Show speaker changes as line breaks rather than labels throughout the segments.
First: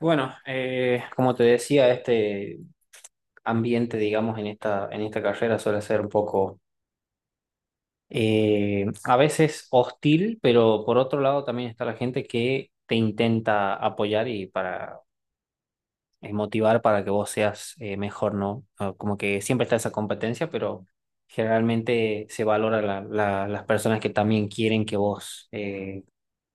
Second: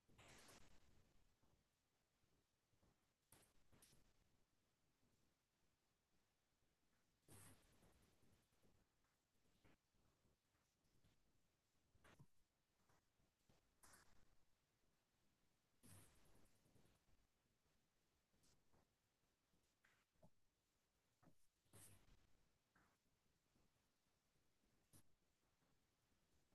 Bueno, como te decía, este ambiente, digamos, en esta carrera suele ser un poco, a veces hostil, pero por otro lado también está la gente que te intenta apoyar y para motivar para que vos seas mejor, ¿no? Ah, como que siempre está esa competencia, pero generalmente se valora las personas que también quieren que vos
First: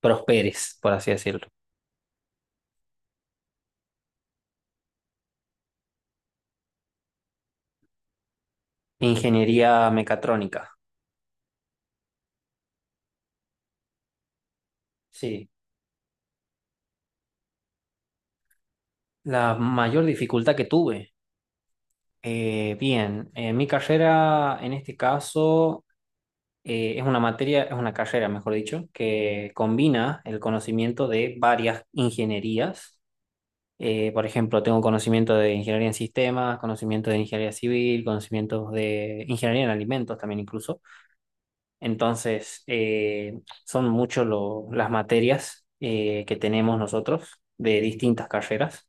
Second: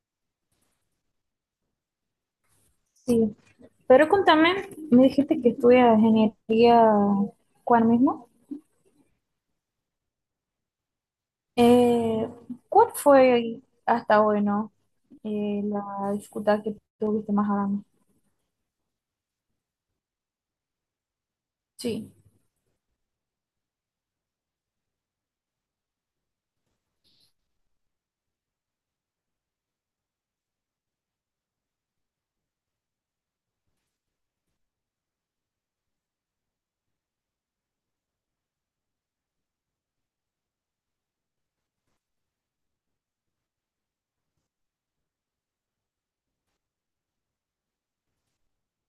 prosperes, por así decirlo.
Sí, pero contame, me dijiste que estudias ingeniería, ¿cuál mismo?
Ingeniería mecatrónica,
Eh, ¿Cuál fue hasta hoy, no?
sí.
La dificultad que tuviste más grande.
La mayor dificultad que tuve.
Sí.
Bien, mi carrera en este caso es una materia, es una carrera, mejor dicho, que combina el conocimiento de varias ingenierías. Por ejemplo, tengo conocimiento de ingeniería en sistemas, conocimiento de ingeniería civil, conocimientos de ingeniería en alimentos también incluso. Entonces, son muchos las materias que tenemos nosotros de distintas carreras,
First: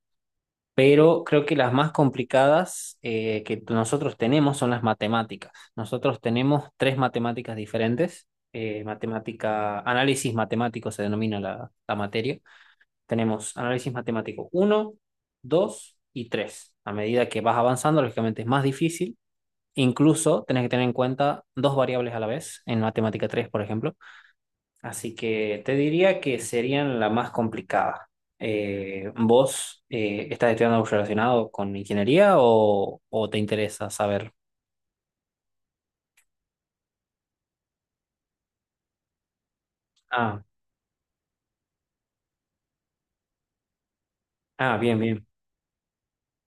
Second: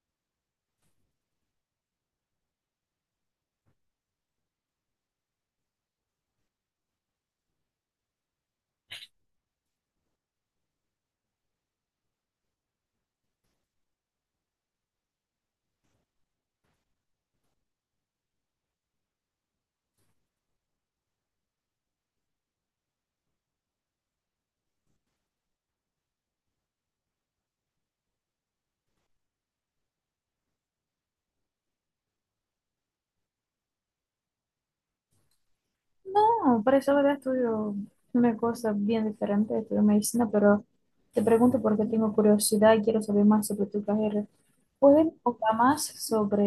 pero creo que las más complicadas que nosotros tenemos son las matemáticas. Nosotros tenemos tres matemáticas diferentes. Matemática, análisis matemático se denomina la materia. Tenemos análisis matemático uno, 2 y 3. A medida que vas avanzando, lógicamente es más difícil. Incluso tenés que tener en cuenta dos variables a la vez en matemática 3, por ejemplo. Así que te diría que serían la más complicada. ¿Vos estás estudiando algo relacionado con ingeniería o te interesa saber?
No, por eso ahora estudio una cosa bien diferente, estudio medicina,
Ah,
pero te pregunto porque tengo curiosidad y quiero saber más sobre tu carrera.
ah, bien,
¿Puedes
bien.
contar más sobre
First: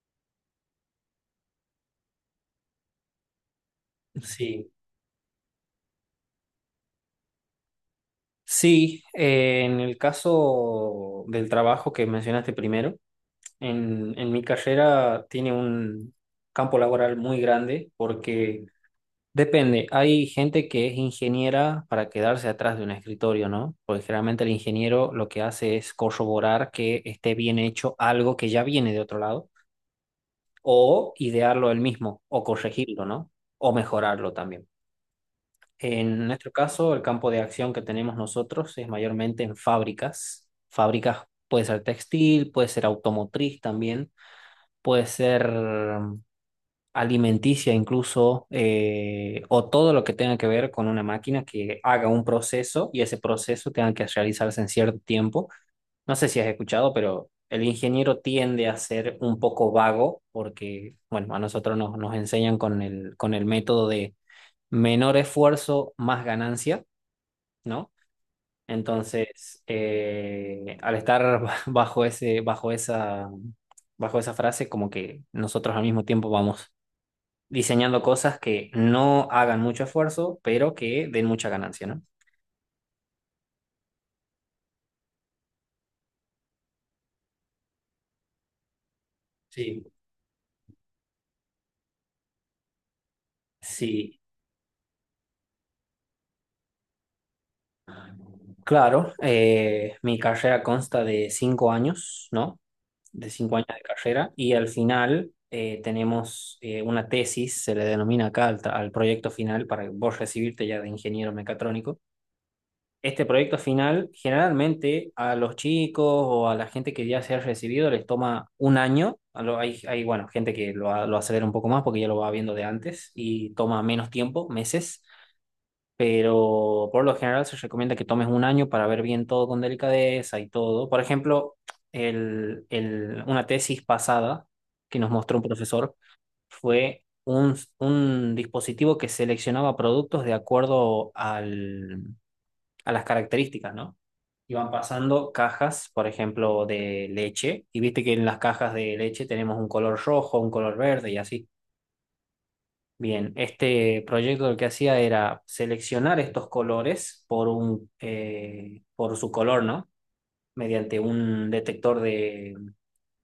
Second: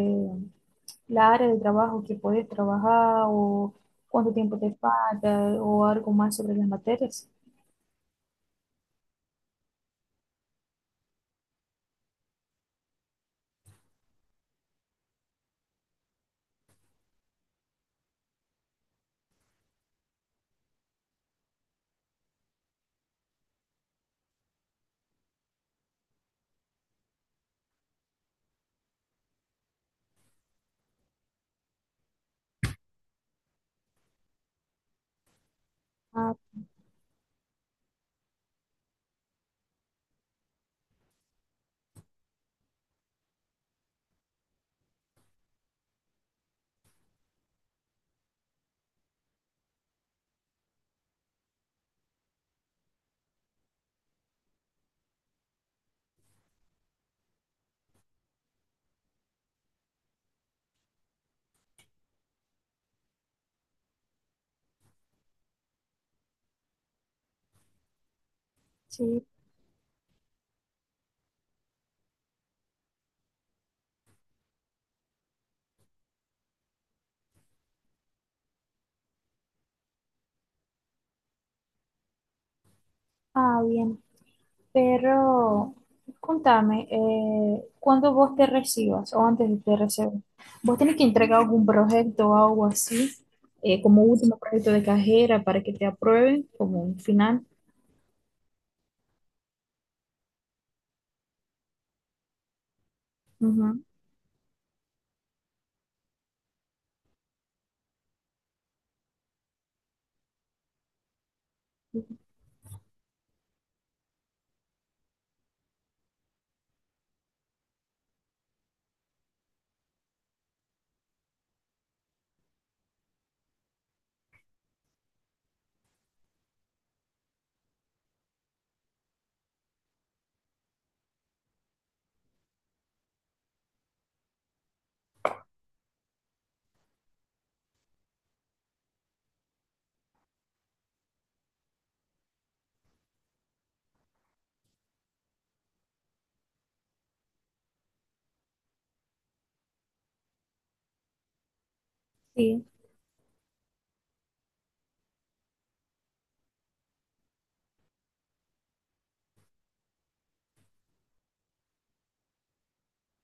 la área de trabajo que puedes trabajar o cuánto tiempo
Sí.
te falta o algo más sobre las materias?
Sí, en el caso del trabajo que mencionaste primero, en mi carrera tiene un campo laboral muy grande porque depende. Hay gente que es ingeniera para quedarse atrás de un escritorio, ¿no? Porque generalmente el ingeniero lo que hace es corroborar que esté bien hecho algo que ya viene de otro lado, o idearlo él mismo, o corregirlo, ¿no? O mejorarlo también. En
Ah,
nuestro caso, el campo de acción que tenemos nosotros es mayormente en fábricas. Fábricas puede ser textil, puede ser automotriz también, puede ser alimenticia incluso, o todo lo que tenga que ver con una máquina que haga un proceso y ese proceso tenga que realizarse en cierto tiempo. No sé si has escuchado, pero el ingeniero tiende a ser un poco vago porque, bueno, a nosotros nos, nos enseñan con el método de menor esfuerzo, más ganancia, ¿no?
sí,
Entonces, al estar bajo ese, bajo esa, bajo esa frase, como que nosotros al mismo tiempo vamos diseñando cosas que no hagan mucho esfuerzo, pero que den mucha ganancia, ¿no?
ah, bien. Pero contame, ¿cuándo vos te recibas o antes de que te
Sí,
recibas? ¿Vos tenés que entregar algún proyecto o algo así, como
sí,
último proyecto de carrera para que te aprueben, como un final?
claro, mi carrera consta de 5 años, ¿no? De 5 años de
Ujú,
carrera y al final tenemos una tesis, se le denomina acá al proyecto final para vos recibirte ya de ingeniero mecatrónico. Este proyecto final, generalmente a los chicos o a la gente que ya se ha recibido les toma un año. Bueno, gente que lo acelera un poco más porque ya lo va viendo de antes y toma menos tiempo, meses, pero por lo general se recomienda que tomes un año para ver bien todo con delicadeza y todo. Por ejemplo, una tesis pasada que nos mostró un profesor fue un dispositivo que seleccionaba productos de acuerdo al a las características, ¿no? Iban pasando cajas, por ejemplo, de leche, y viste que en las cajas de leche tenemos un color rojo, un color verde y así.
sí,
Bien, este proyecto lo que hacía era seleccionar estos colores por un, por su color, ¿no? Mediante un detector de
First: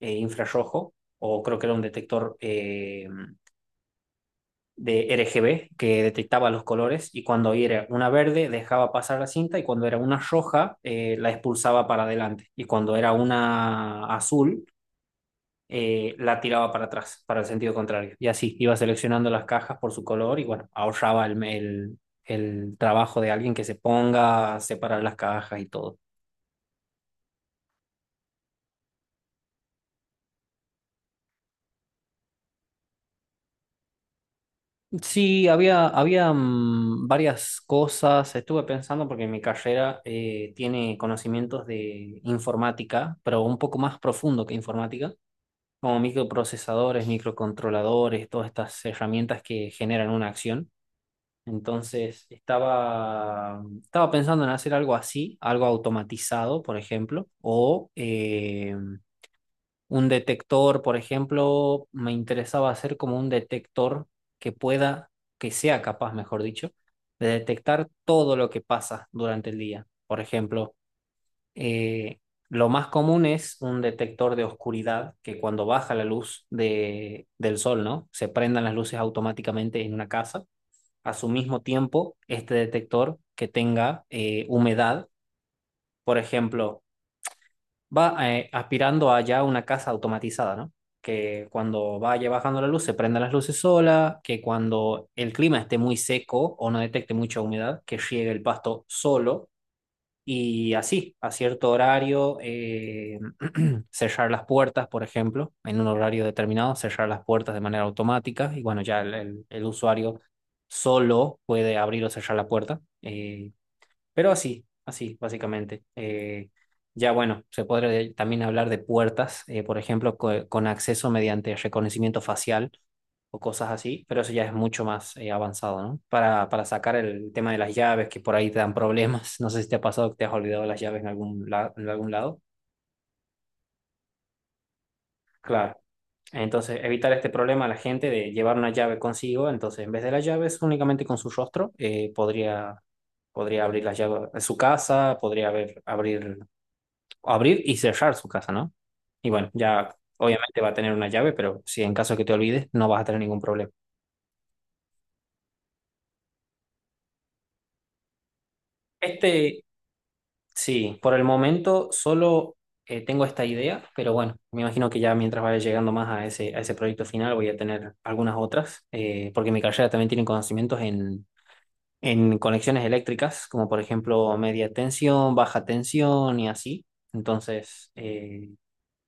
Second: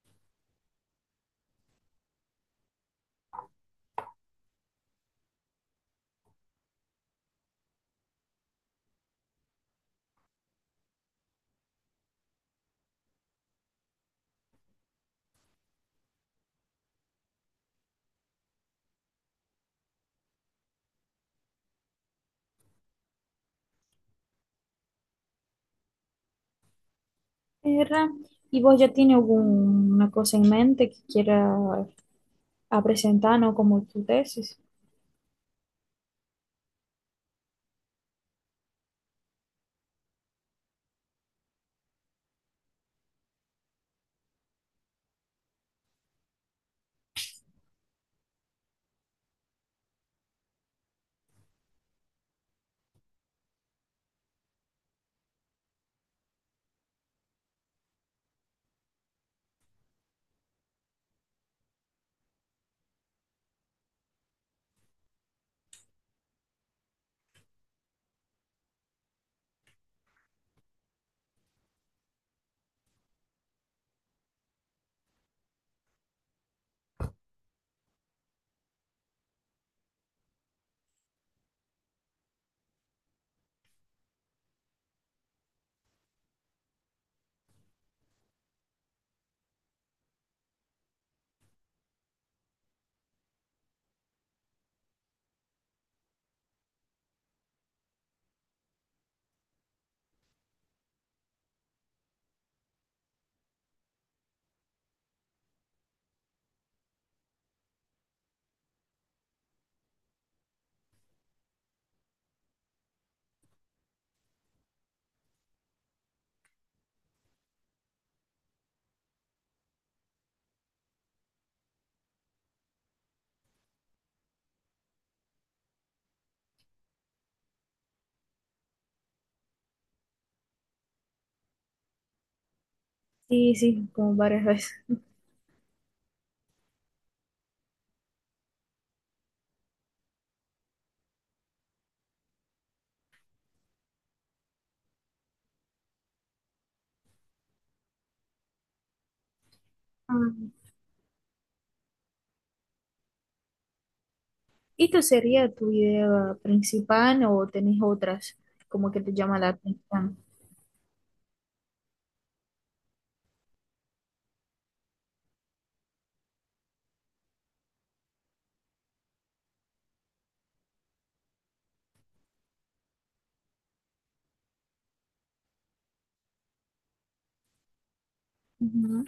infrarrojo, o creo que era un detector de RGB que detectaba los colores y cuando era una verde dejaba pasar la cinta y cuando era una roja la expulsaba para adelante y cuando era una azul la tiraba para atrás, para el sentido contrario. Y así iba seleccionando las cajas por su color y bueno, ahorraba el trabajo de alguien que se ponga a separar las cajas y todo.
era. ¿Y vos ya tienes alguna cosa en mente que quieras presentar, no como tu tesis?
Sí, había varias cosas. Estuve pensando porque mi carrera tiene conocimientos de informática, pero un poco más profundo que informática, como microprocesadores, microcontroladores, todas estas herramientas que generan una acción. Entonces, estaba, estaba pensando en hacer algo así, algo automatizado, por ejemplo, o un detector, por ejemplo, me interesaba hacer como un detector que pueda, que sea capaz, mejor dicho, de detectar todo lo que pasa durante el día. Por ejemplo, eh, lo más común es un detector de oscuridad que cuando baja la luz del sol, ¿no? Se prendan las luces automáticamente en una casa. A su mismo tiempo, este detector que tenga humedad, por ejemplo, va aspirando allá a ya una casa automatizada, ¿no? Que cuando vaya bajando la luz se prendan las luces sola, que cuando el clima esté muy seco o no detecte mucha humedad, que riegue el pasto solo y así, a cierto horario, cerrar las puertas, por ejemplo, en un horario determinado, cerrar las puertas de manera automática y bueno, ya el usuario solo puede abrir o cerrar la puerta. Pero así, así, básicamente. Ya bueno, se podría también hablar de puertas, por ejemplo, con acceso mediante reconocimiento facial o cosas así, pero eso ya es mucho más avanzado, ¿no? Para sacar el tema de las llaves, que por ahí te dan problemas. No sé si te ha pasado que te has olvidado las llaves en algún lado.
Sí, sí, como varias veces.
Claro. Entonces, evitar este problema a la gente de llevar una llave consigo. Entonces, en vez de las llaves, únicamente con su rostro, podría abrir las llaves de su casa, podría abrir y cerrar su casa, ¿no? Y bueno, ya obviamente va a tener una llave, pero si en caso que te olvides, no vas a tener ningún problema.
¿Esta sería tu idea principal o tenés otras como que te llama la
Este,
atención?
sí, por el momento solo tengo esta idea, pero bueno, me imagino que ya mientras vaya llegando más a ese proyecto final voy a tener algunas otras, porque mi carrera también tiene conocimientos en conexiones eléctricas, como por ejemplo media tensión, baja tensión y así. Entonces, eh,
Ujú.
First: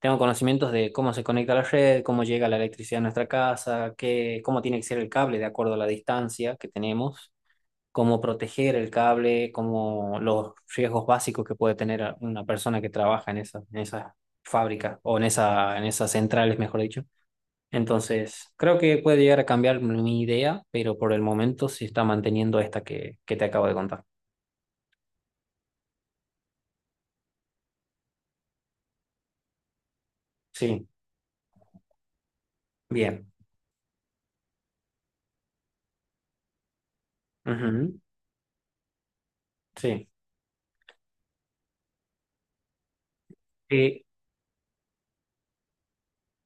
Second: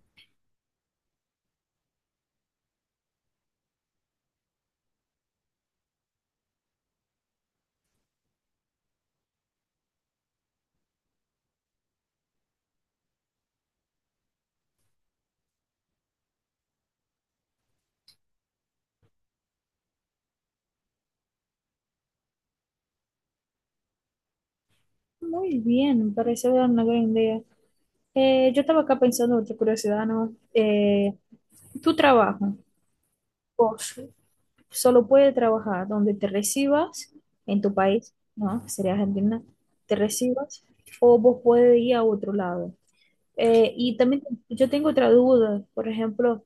Tengo conocimientos de cómo se conecta la red, cómo llega la electricidad a nuestra casa, qué, cómo tiene que ser el cable de acuerdo a la distancia que tenemos, cómo proteger el cable, cómo los riesgos básicos que puede tener una persona que trabaja en esa fábrica o en esas centrales, mejor dicho. Entonces, creo que puede llegar a cambiar mi idea, pero por el momento se está manteniendo esta que te acabo de contar.
Muy bien, me parece una gran idea. Yo estaba acá pensando otra curiosidad, ¿no?
Sí,
Tu trabajo,
bien.
vos solo puedes trabajar donde te recibas en tu
Ujú,
país, ¿no? Que sería Argentina, te
sí.
recibas o vos puedes ir a otro lado. Y
Eh,
también yo tengo otra duda, por ejemplo.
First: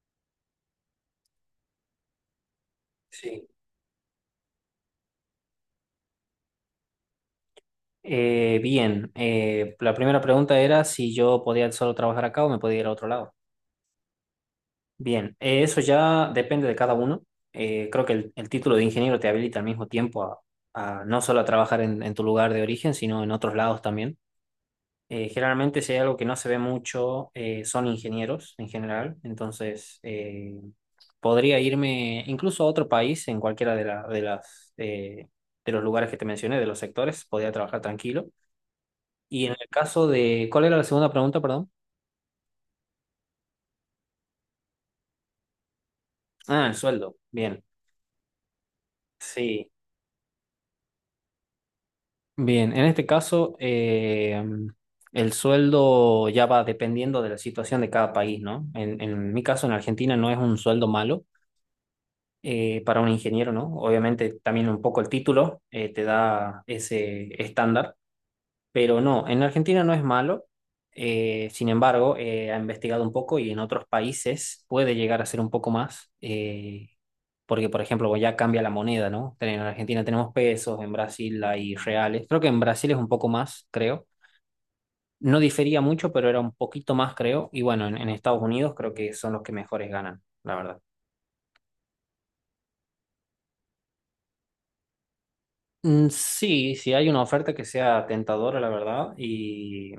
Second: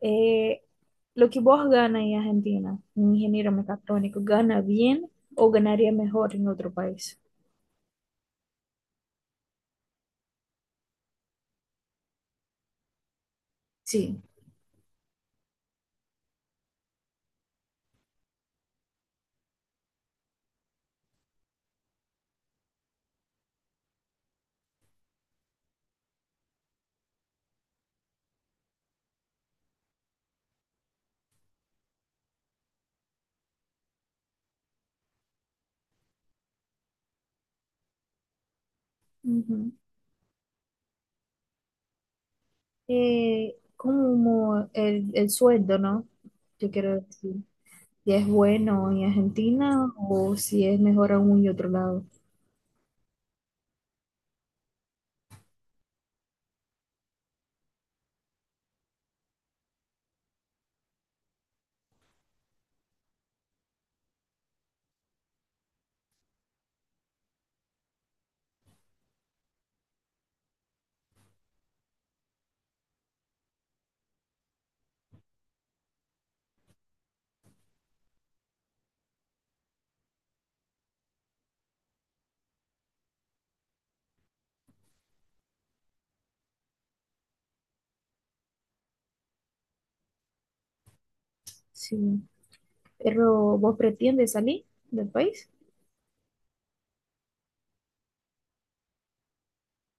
Eh, lo que vos ganas en Argentina, un
Sí.
ingeniero mecatrónico, ¿gana bien o ganaría mejor en otro país?
Bien, la primera pregunta era si yo podía solo trabajar acá o me podía ir a otro lado.
Sí,
Bien, eso ya depende de cada uno. Creo que el título de ingeniero te habilita al mismo tiempo a no solo a trabajar en tu lugar de origen, sino en otros lados también. Generalmente si hay algo que no se ve mucho, son ingenieros en general. Entonces, podría irme incluso a otro país, en cualquiera de, la- de las, de los lugares que te mencioné, de los sectores, podría trabajar tranquilo. Y en el
ujú.
caso de, ¿cuál era la segunda pregunta, perdón?
Como el sueldo, ¿no?
Ah,
Yo
el
quiero
sueldo.
decir,
Bien,
si es bueno en
sí.
Argentina o si es mejor aún y otro lado.
Bien, en este caso, el sueldo ya va dependiendo de la situación de cada país, ¿no? En mi caso, en Argentina no es un sueldo malo para un ingeniero, ¿no? Obviamente también un poco el título te da ese estándar. Pero no, en Argentina no es malo. Sin embargo, ha investigado un poco y en otros países puede llegar a ser un poco más. Porque, por ejemplo, pues ya cambia la moneda, ¿no? En Argentina tenemos pesos, en Brasil hay reales. Creo que en Brasil es un poco más, creo. No difería mucho, pero era un poquito más, creo. Y bueno, en Estados Unidos creo que son los que mejores ganan, la verdad.
Sí. Pero vos pretendes salir del país.
Mm, sí, sí hay una oferta que sea tentadora, la verdad, y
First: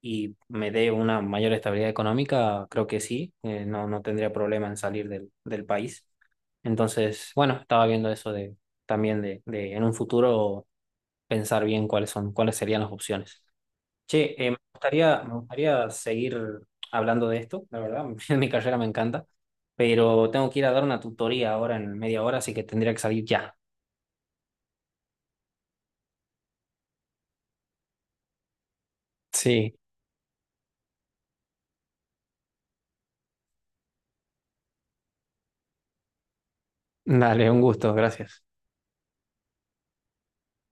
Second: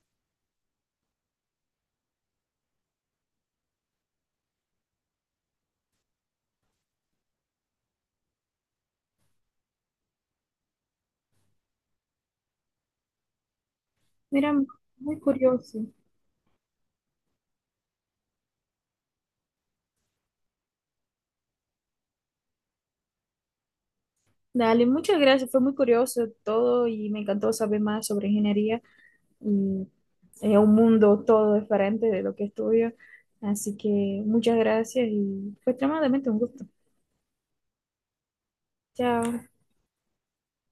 y me dé una mayor estabilidad económica, creo que sí, no, no tendría problema en salir del país. Entonces, bueno, estaba viendo eso de también de en un futuro pensar bien cuáles serían las opciones. Che,
Mira,
me
muy
gustaría, me
curioso.
gustaría seguir hablando de esto, la verdad, mi carrera me encanta, pero tengo que ir a dar una tutoría ahora en media hora, así que tendría que salir ya.
Dale, muchas gracias. Fue muy curioso todo y me encantó saber más sobre ingeniería.
Sí,
Y es un mundo todo diferente de lo que estudio. Así que muchas gracias y fue extremadamente un gusto.
dale, un gusto, gracias.
Chao.